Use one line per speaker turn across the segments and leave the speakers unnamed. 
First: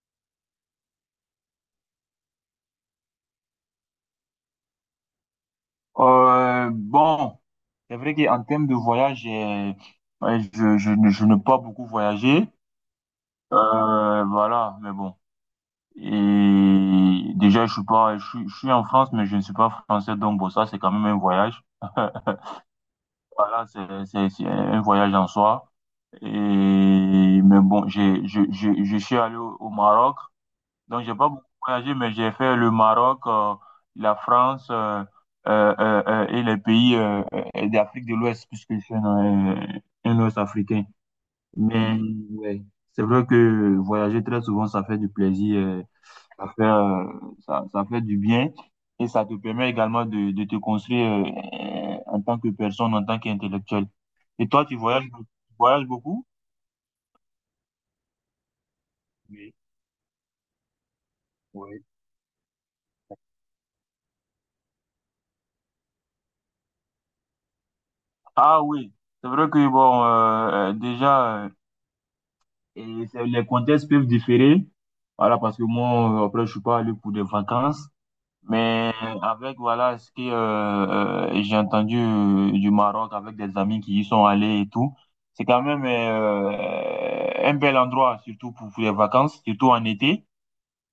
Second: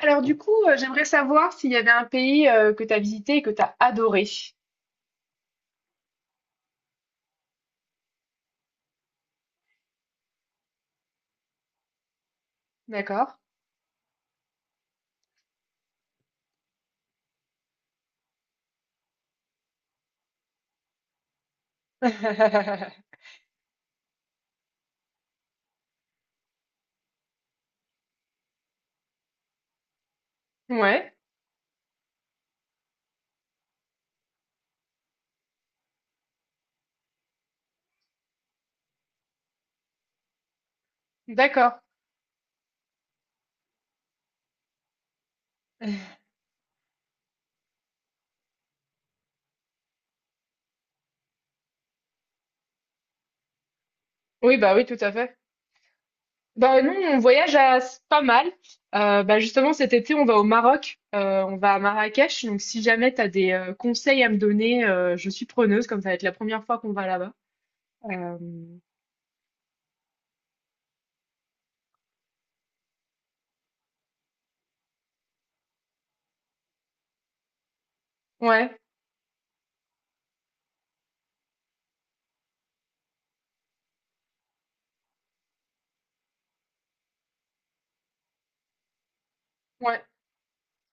Alors du coup, j'aimerais savoir s'il y avait un pays que tu as visité et que tu as adoré.
Bon, c'est vrai qu'en termes de voyage, ouais, je n'ai pas beaucoup voyagé.
D'accord.
Voilà, mais bon. Et déjà, je suis pas, je suis en France, mais je ne suis pas français, donc bon, ça, c'est quand même un voyage. Voilà, c'est un voyage en soi. Et, mais bon, je suis allé au Maroc. Donc,
Ouais,
j'ai pas beaucoup voyagé, mais j'ai fait le Maroc, la France et les pays d'Afrique de l'Ouest, puisque je suis un Ouest-Africain.
d'accord.
Mais ouais, c'est vrai que voyager très souvent, ça fait du plaisir, ça fait, ça fait du bien et ça te permet également de te construire en tant que personne, en tant qu'intellectuel. Et
Oui,
toi,
bah oui, tout à
tu
fait.
voyages beaucoup?
Bah nous, on voyage à pas mal. Bah
Oui,
justement, cet été, on va au Maroc, on va à
oui.
Marrakech. Donc si jamais tu as des conseils à me donner, je suis preneuse, comme ça va être la première fois qu'on va là-bas. Euh,
Ah oui, c'est vrai que bon, déjà. Les contextes peuvent différer. Voilà, parce que moi, après, je suis pas allé pour des vacances.
ouais,
Mais avec, voilà, ce que j'ai entendu du Maroc avec des amis qui y sont allés et tout, c'est quand même un bel endroit, surtout pour les vacances, surtout en
ouais,
été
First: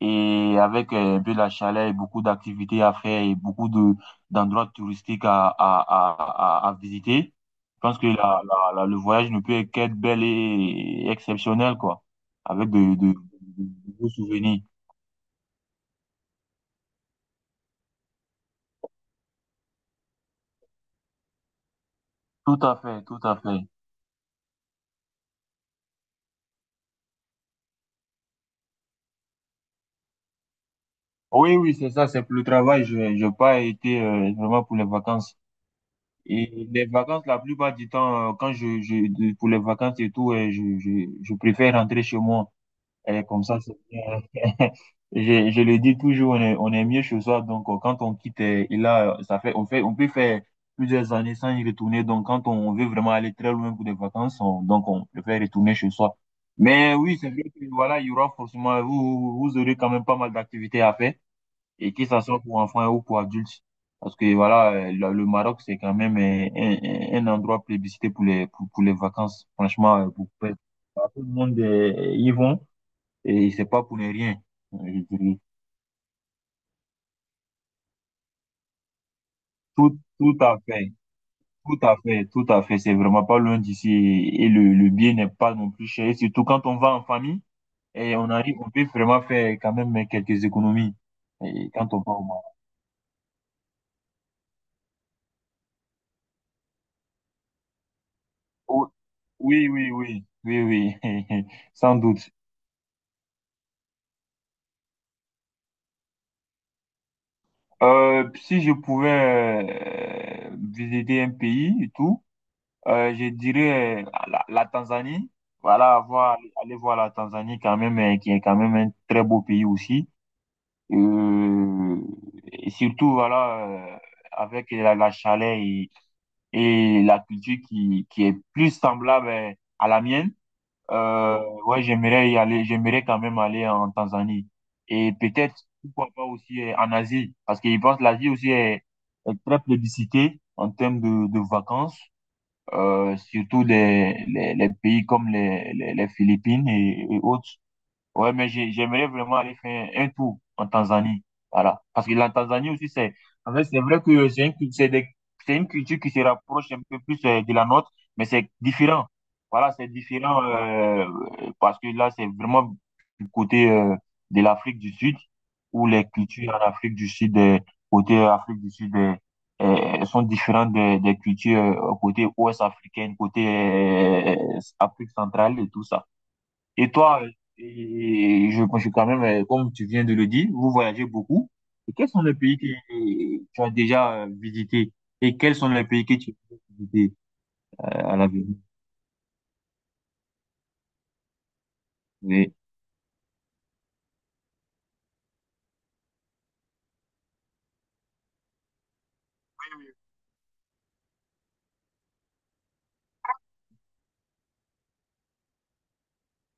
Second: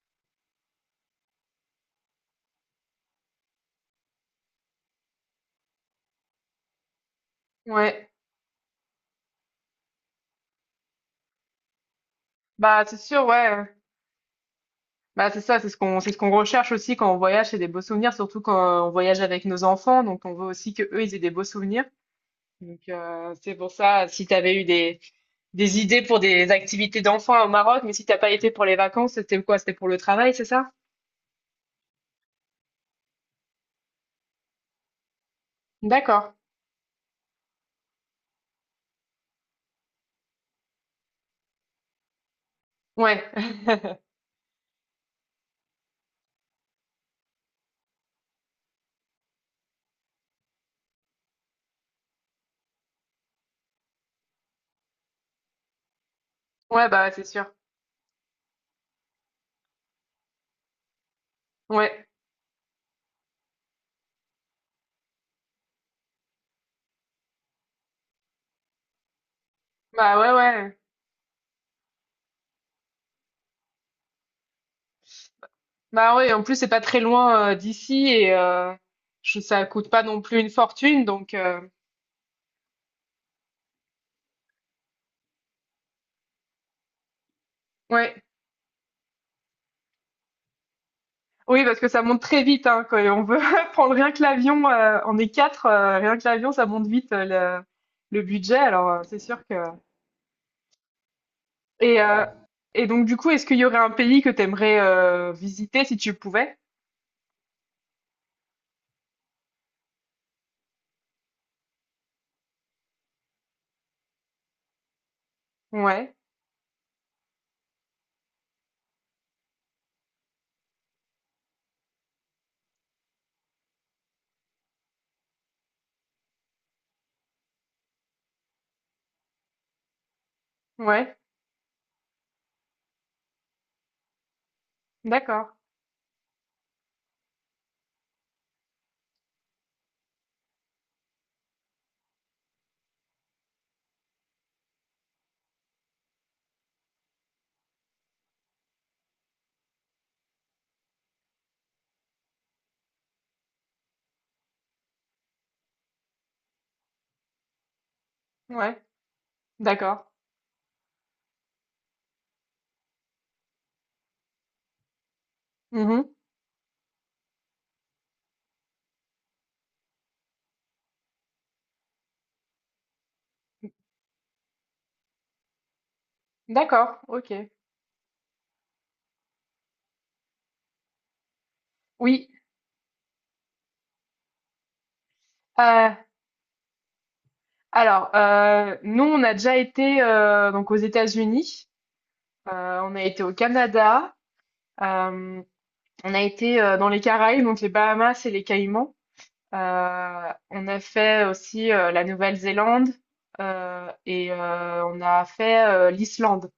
et avec un peu la chaleur et beaucoup d'activités à faire et beaucoup de d'endroits touristiques à visiter, je pense que
ouais.
le voyage ne peut qu'être bel et exceptionnel, quoi, avec
Bah c'est sûr, ouais.
de beaux souvenirs.
Bah, c'est ça, c'est ce qu'on recherche aussi quand on voyage, c'est des beaux souvenirs, surtout quand on voyage avec nos enfants. Donc, on veut aussi que eux, ils aient des beaux souvenirs.
Tout à
Donc,
fait, tout à
c'est
fait.
pour ça, si tu avais eu des idées pour des activités d'enfants au Maroc, mais si t'as pas été pour les vacances, c'était quoi? C'était pour le travail, c'est ça?
Oui, oui, c'est ça, c'est pour le travail. Je n'ai pas été vraiment pour les vacances.
D'accord.
Et les vacances, la plupart du temps, quand pour les vacances et tout, je préfère rentrer chez moi. Elle
Ouais.
est comme ça, c'est bien. Je le dis toujours, on est mieux chez soi. Donc, quand on quitte, et là, ça fait, on fait, on peut faire plusieurs années sans y retourner. Donc, quand on veut vraiment aller très loin pour des vacances, donc, on préfère retourner chez soi.
Ouais,
Mais
bah,
oui,
c'est
c'est vrai
sûr.
que, voilà, il y aura forcément, vous aurez quand même pas mal d'activités à faire. Et que
Ouais.
ça soit pour enfants ou pour adultes. Parce que, voilà, le Maroc, c'est quand même un endroit plébiscité pour pour les vacances. Franchement,
Bah, ouais,
pour
ouais.
tout le monde, y vont. Et c'est pas pour ne rien, euh, je dirais.
Bah, ouais, en plus, c'est pas très loin d'ici je- ça coûte pas non
Tout
plus une
à fait,
fortune. Donc,
tout à fait, tout à fait. C'est vraiment pas loin d'ici. Et le bien n'est pas non plus cher. Et surtout quand on va en famille et
ouais.
on arrive, on peut vraiment faire quand même quelques économies.
Oui,
Et
parce que
quand on
ça
va
monte
au
très
Maroc.
vite, hein, quand on veut prendre rien que l'avion, on est quatre, rien que l'avion, ça monte vite le, le budget, alors
Oh,
c'est sûr que...
oui, oui, oui, oui, oui, sans
Et, euh,
doute.
et donc du coup, est-ce qu'il y aurait un pays que t'aimerais visiter si tu pouvais?
Si je pouvais visiter un pays et tout, je dirais la Tanzanie. Voilà,
Ouais,
voir, aller voir la Tanzanie quand même, qui est quand même un très beau pays aussi. Euh, et surtout, voilà, euh, avec la chaleur et la culture qui est plus semblable à la mienne.
ouais,
Euh, ouais, j'aimerais y aller, j'aimerais quand même aller en Tanzanie. Et
d'accord,
peut-être, pourquoi pas aussi en Asie, parce que je pense que l'Asie aussi est très plébiscitée en termes de vacances surtout les pays comme les Philippines et autres. Ouais, mais j'aimerais vraiment aller faire un tour en Tanzanie. Voilà. Parce que la Tanzanie aussi, c'est, en fait, c'est vrai que c'est une culture qui se rapproche un peu plus de la nôtre, mais c'est
ouais,
différent. Voilà, c'est
d'accord,
différent parce que là, c'est vraiment du côté de l'Afrique du Sud, où
mhm,
les cultures en Afrique du Sud, côté Afrique du Sud, sont différentes des cultures côté ouest africaine, côté Afrique centrale et tout ça. Et
d'accord,
toi,
ok.
et je pense que quand même, comme tu viens de le dire, vous voyagez beaucoup. Et quels sont
Oui,
les pays que tu as déjà visités? Et quels sont les
euh,
pays que tu veux visiter
alors,
à l'avenir?
nous, on a déjà été donc aux États-Unis,
Oui.
on a été au Canada, euh, on a été dans les Caraïbes, donc les Bahamas et les Caïmans. On a fait aussi la Nouvelle-Zélande et on a fait l'Islande.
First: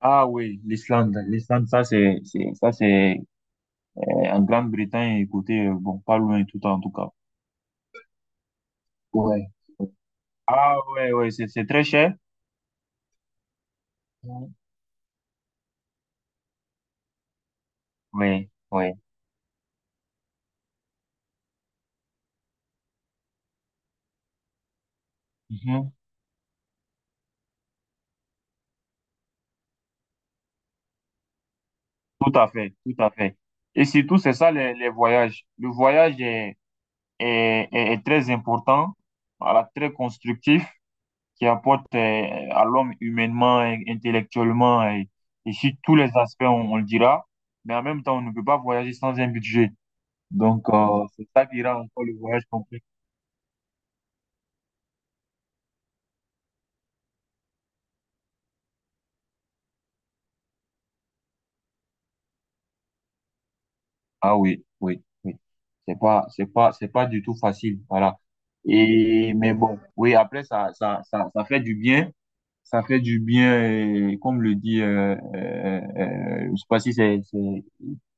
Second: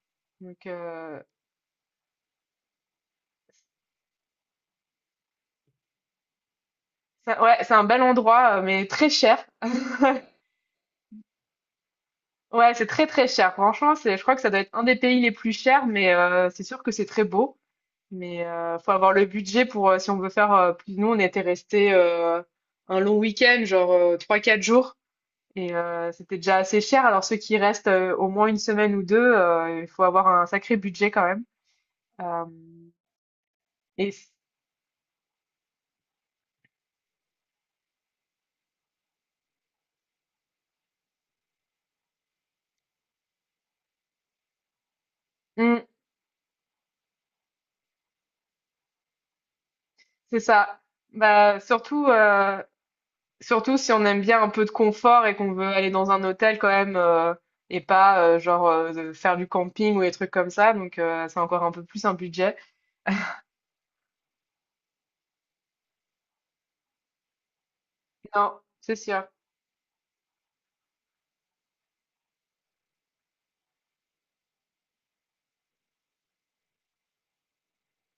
Ah oui,
Donc
l'Islande. L'Islande, ça c'est en Grande-Bretagne, écoutez, bon, pas loin tout en tout cas.
ça- ouais, c'est un bel endroit, mais très cher.
Ouais. Ah ouais, ouais, c'est très cher.
Ouais, c'est très très cher. Franchement, c'est, je crois que ça
Mhm.
doit être un des pays les plus chers, mais c'est sûr que c'est très beau. Mais
Oui,
faut
oui.
avoir le budget pour si on veut faire plus. Nous, on était resté un long week-end, genre trois quatre jours,
Mhm.
c'était déjà assez cher. Alors ceux qui restent au moins une semaine ou deux, il faut avoir un sacré budget quand même.
Tout
Euh,
à fait, tout à fait. Et
et
surtout,
c-
c'est ça les voyages. Le voyage est très important, voilà, très constructif, qui apporte à l'homme humainement, et intellectuellement et sur
Mm,
tous les aspects, on le dira. Mais en même temps, on ne peut pas voyager sans un budget.
c'est
Donc,
ça.
c'est ça
Bah,
qui rend encore
surtout,
le voyage complexe.
surtout si on aime bien un peu de confort et qu'on veut aller dans un hôtel quand même et pas genre de faire du camping ou des trucs comme ça. Donc c'est encore un peu plus un budget.
Ah oui, oui, oui. C'est pas du tout facile. Voilà.
Non, c'est sûr.
Et, mais bon, oui, après, ça fait du bien. Ça fait du bien, et comme le dit, je sais pas si c'est,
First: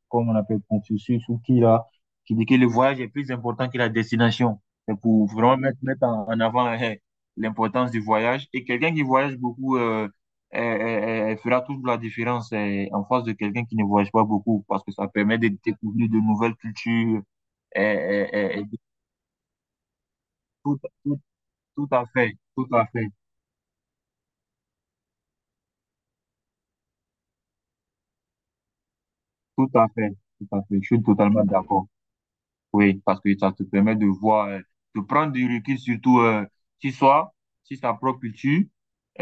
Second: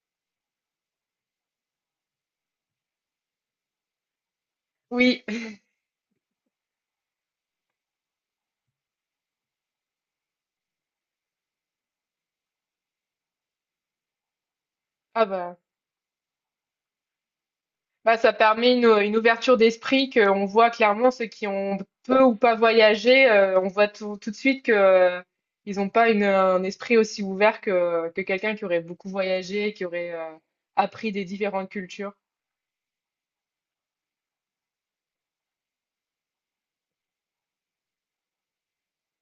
comme on appelle Confucius ou qui là, qui dit que le voyage est plus important que la destination. C'est
Oui.
pour vraiment mettre, en avant l'importance du voyage. Et quelqu'un qui voyage beaucoup fera toujours la différence en face de quelqu'un qui ne voyage pas beaucoup, parce que ça
Ah
permet de
bah.
découvrir de nouvelles cultures. euh,
Bah,
euh,
ça
euh, et
permet
de-
une ouverture d'esprit qu'on voit
tout,
clairement
tout,
ceux qui ont
tout à
peu
fait,
ou pas
tout à fait,
voyagé, on voit tout de suite que ils n'ont pas un esprit aussi ouvert que quelqu'un qui aurait beaucoup
tout
voyagé, qui
à fait,
aurait
tout à fait. Je suis
appris des
totalement
différentes
d'accord.
cultures.
Oui, parce que ça te permet de voir, de prendre du recul, surtout si soi, si sa propre culture,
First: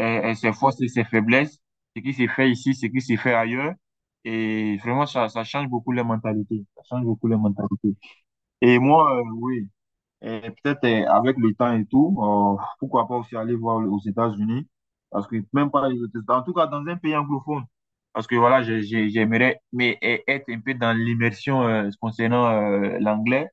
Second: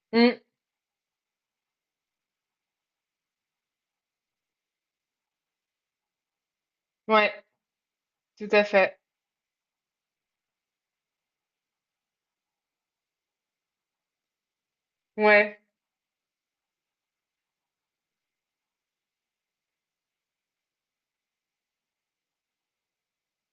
Mm,
ses forces et ses faiblesses, ce qui s'est fait ici, ce qui s'est fait ailleurs. Et vraiment, ça change beaucoup les mentalités. Ça change beaucoup
ouais,
les mentalités.
tout à
Et
fait.
moi, oui. Et peut-être avec le temps et tout, pourquoi pas aussi aller voir aux États-Unis, parce que
Ouais,
même pas les autres États, en tout cas dans un pays anglophone, parce que voilà, j'aimerais mais être un peu dans l'immersion concernant l'anglais,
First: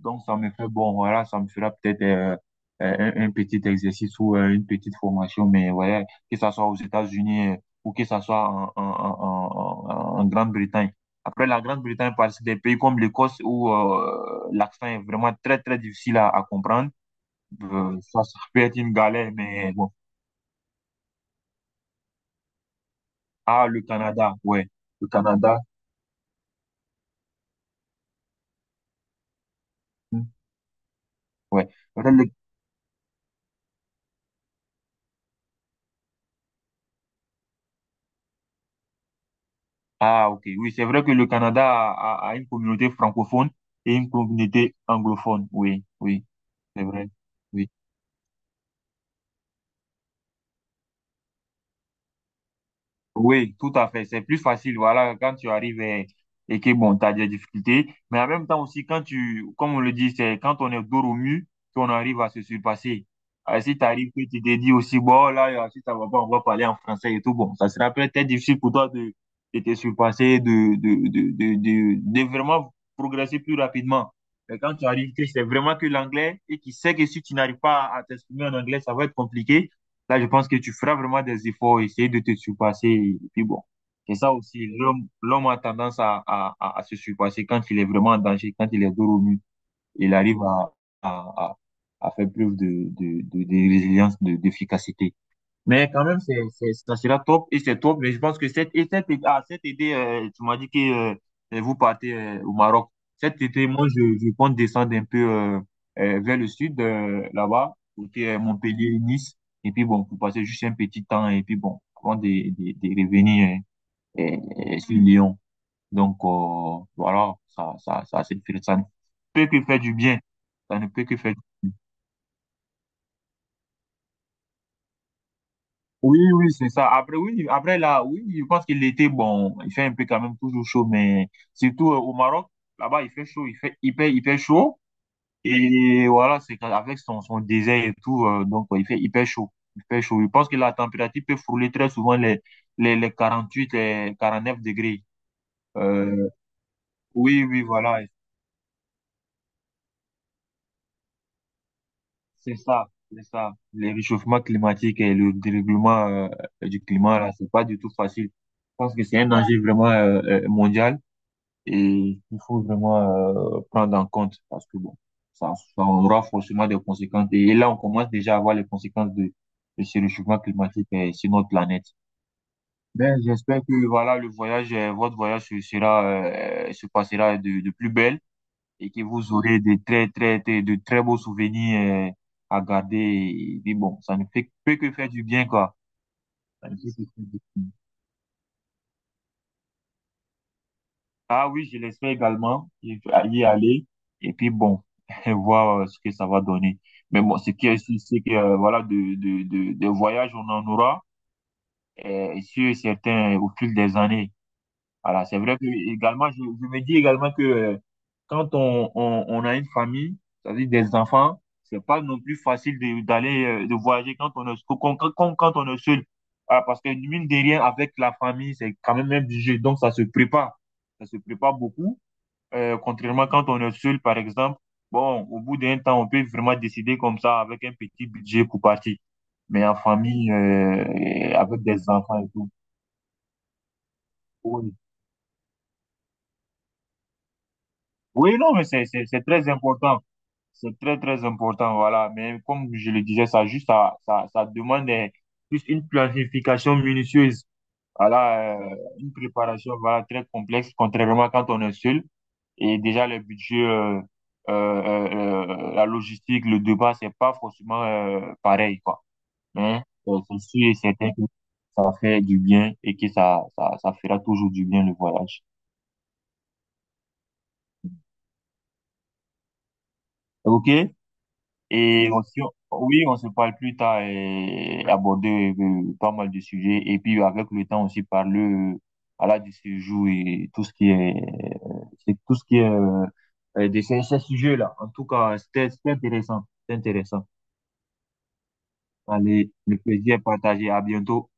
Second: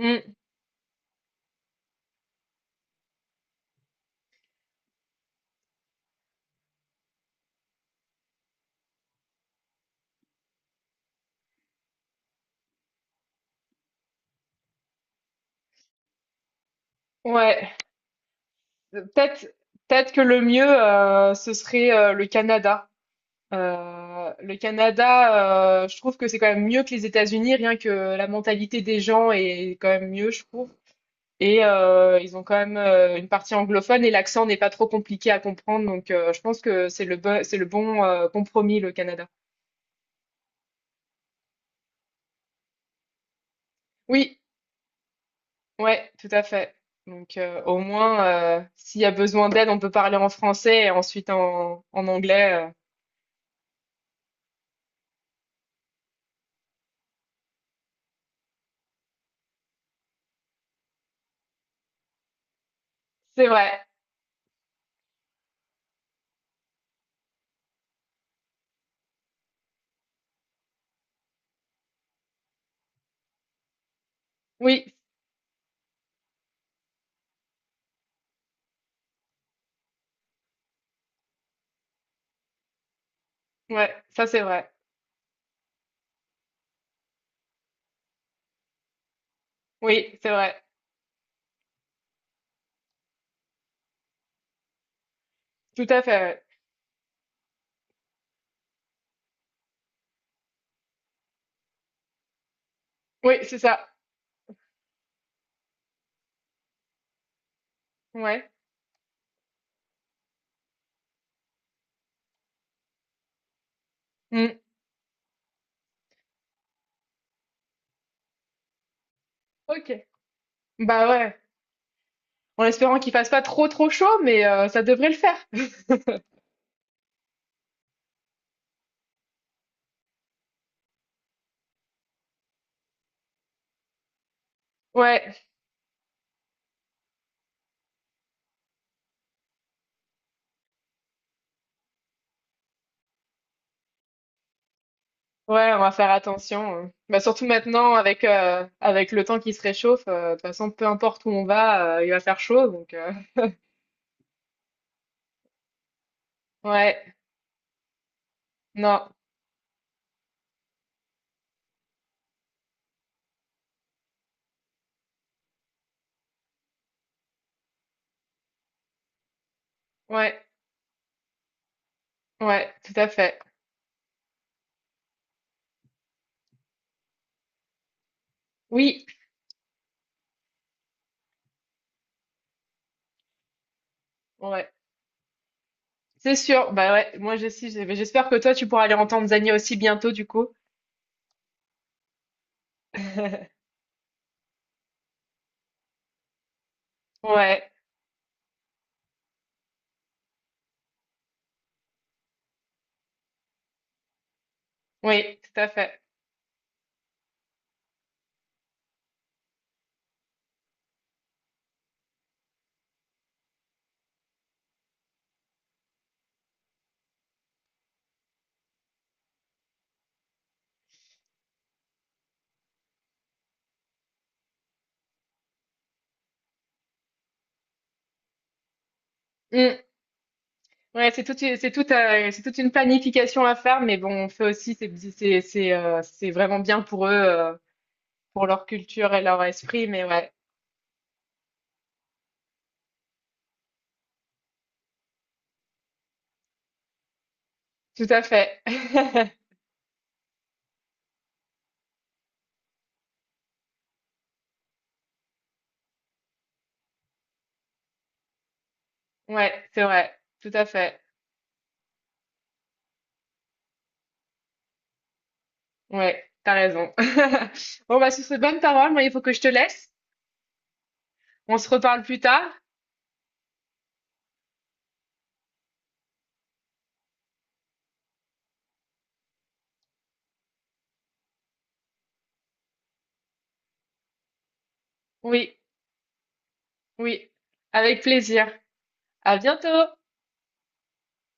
donc ça me fait bon, voilà, ça me fera peut-être un petit exercice ou une petite formation, mais ouais, que ça soit aux États-Unis ou que ça soit en Grande-Bretagne. Après, la Grande-Bretagne participe des pays comme l'Écosse où l'accent est vraiment très, très difficile à comprendre.
ouais.
Ça ça peut être une galère,
Peut-être,
mais bon.
peut-être que le mieux, ce serait le Canada.
Ah, le Canada,
Le
ouais. Le Canada,
Canada, je trouve que c'est quand même mieux que les États-Unis, rien que la mentalité des gens est quand même
hmm,
mieux, je trouve. Et
ouais. Peut-être
ils ont quand même, une partie anglophone et l'accent n'est pas trop compliqué à comprendre, donc je pense que c'est le bo c'est le bon, compromis, le Canada.
Ah, ok. Oui, c'est vrai que le Canada a une communauté francophone et une
Oui,
communauté anglophone. Oui,
ouais,
oui,
tout à fait.
c'est vrai.
Donc
Oui.
au moins, s'il y a besoin d'aide, on peut parler en français et ensuite en anglais.
Oui, tout à fait. C'est plus facile, voilà, quand tu arrives et que, bon, tu as des difficultés. Mais en même temps aussi, quand tu, comme on le dit, c'est quand on est dos au mur qu'on arrive à se surpasser.
C'est
Ah,
vrai.
si tu arrives que tu te dis aussi, bon, là, si ça va pas, on va parler en français et tout, bon, ça sera peut-être difficile pour toi de te surpasser, de vraiment progresser plus rapidement. Mais quand tu
Oui,
arrives que c'est vraiment que l'anglais et qui sait que si tu n'arrives pas à t'exprimer en anglais, ça va être compliqué. Là, je pense que tu feras vraiment des efforts, essayer de te surpasser. Et puis bon,
ouais,
c'est
ça
ça
c'est
aussi.
vrai.
L'homme a tendance à se surpasser quand il est vraiment en danger, quand il est dos au mur. Il
Oui, c'est
arrive
vrai.
à, à, à faire preuve de résilience, d'efficacité.
Tout
Mais
à
quand
fait,
même,
ouais.
ça sera top et c'est top. Mais je pense que cette, et cette, ah, cet été, tu m'as dit que vous partez au Maroc.
Oui,
Cet
c'est
été,
ça.
moi, je compte descendre un peu vers le sud, là-bas, côté
Ouais.
Montpellier, Nice. Et puis bon, pour passer juste un petit temps et puis bon, avant de revenir euh,
Mmh.
sur Lyon. Donc voilà, ça ne peut que faire du
OK.
bien. Ça ne peut
Bah
que faire
ouais,
du bien.
en espérant qu'il fasse pas trop, trop chaud, mais ça devrait le faire.
Oui, oui, c'est ça. Après, oui, après là, oui, je pense qu'il était bon, il fait un peu quand même toujours chaud, mais surtout au Maroc, là-bas, il fait chaud, il fait hyper, hyper chaud.
Ouais.
Et voilà, c'est qu'avec avec son désert et tout, donc il fait hyper chaud. Il fait chaud. Je pense que la température peut frôler très souvent les 48 les 49 degrés.
Ouais, on va faire
Euh,
attention. Hein. Bah,
oui,
surtout
oui,
maintenant,
voilà,
avec le temps qui se réchauffe, de toute façon, peu importe où on va, il va faire
c'est
chaud.
ça,
Donc,
c'est ça. Le réchauffement climatique et le dérèglement du
ouais,
climat, là, c'est pas du tout facile. Je pense que
non,
c'est un danger vraiment mondial. Et il faut vraiment prendre en compte parce que bon, ça aura forcément des conséquences. Et là, on commence déjà à voir les conséquences de ce réchauffement
ouais,
climatique sur notre planète.
ouais, tout à
Ben,
fait.
j'espère que voilà, le voyage, votre voyage se passera de plus belle et que
Oui,
vous aurez des de très beaux souvenirs à garder. Et, puis bon, ça ne fait,
ouais,
peut que faire du bien, quoi.
c'est
Ça
sûr.
ne peut
Bah
que
ouais,
faire
moi
du bien.
j'essaie, j'espère que toi, tu pourras aller en Tanzanie aussi bientôt, du coup.
Ah oui, je l'espère également y aller. Et puis bon, voir ce que ça va donner. Mais bon, ce qui
Ouais,
est sûr, c'est que voilà, de voyages, on en aura, sur certains au fil des années. Voilà, c'est
oui,
vrai
tout
que
à fait.
également, je me dis également que quand on a une famille, c'est-à-dire des enfants, c'est pas non plus facile d'aller de voyager quand on est quand, quand, quand quand on est seul. Ah, parce que mine de rien, avec la famille, c'est quand même un jeu. Donc ça se prépare. Ça se prépare beaucoup. Contrairement quand on est seul, par exemple, bon, au bout d'un temps, on peut vraiment décider comme ça avec un petit budget pour partir. Mais en
Mm.
famille,
Ouais,
et avec des enfants et
c'est
tout.
toute une planification à faire, mais bon, on fait
Oui,
aussi, c'est vraiment bien pour eux,
oui,
pour
non, mais
leur culture et
c'est
leur
très
esprit,
important.
mais ouais.
C'est très, très important, voilà. Mais comme je le disais, ça juste, ça demande plus une planification minutieuse.
Tout à
Voilà,
fait.
une préparation, voilà, très complexe, contrairement quand on est seul. Et déjà, le budget, la logistique, le débat, c'est pas forcément pareil, quoi.
Ouais,
Mais
c'est vrai.
c'est
Tout à
sûr et
fait.
certain que ça fait du bien et que ça fera toujours du bien le voyage.
Ouais, t'as raison. Bon, bah, sur ces bonnes paroles, moi, il faut que je te laisse.
OK?
On se reparle
Et
plus
aussi,
tard.
oui, on se parle plus tard et aborder pas mal de sujets. Et puis, avec le temps aussi, parler voilà, du séjour et tout ce qui est, c'est tout ce qui est de ces sujets-là. En tout cas,
Oui,
c'était intéressant. C'était intéressant.
oui. Avec plaisir. À
Allez,
bientôt.
le plaisir est partagé. À bientôt.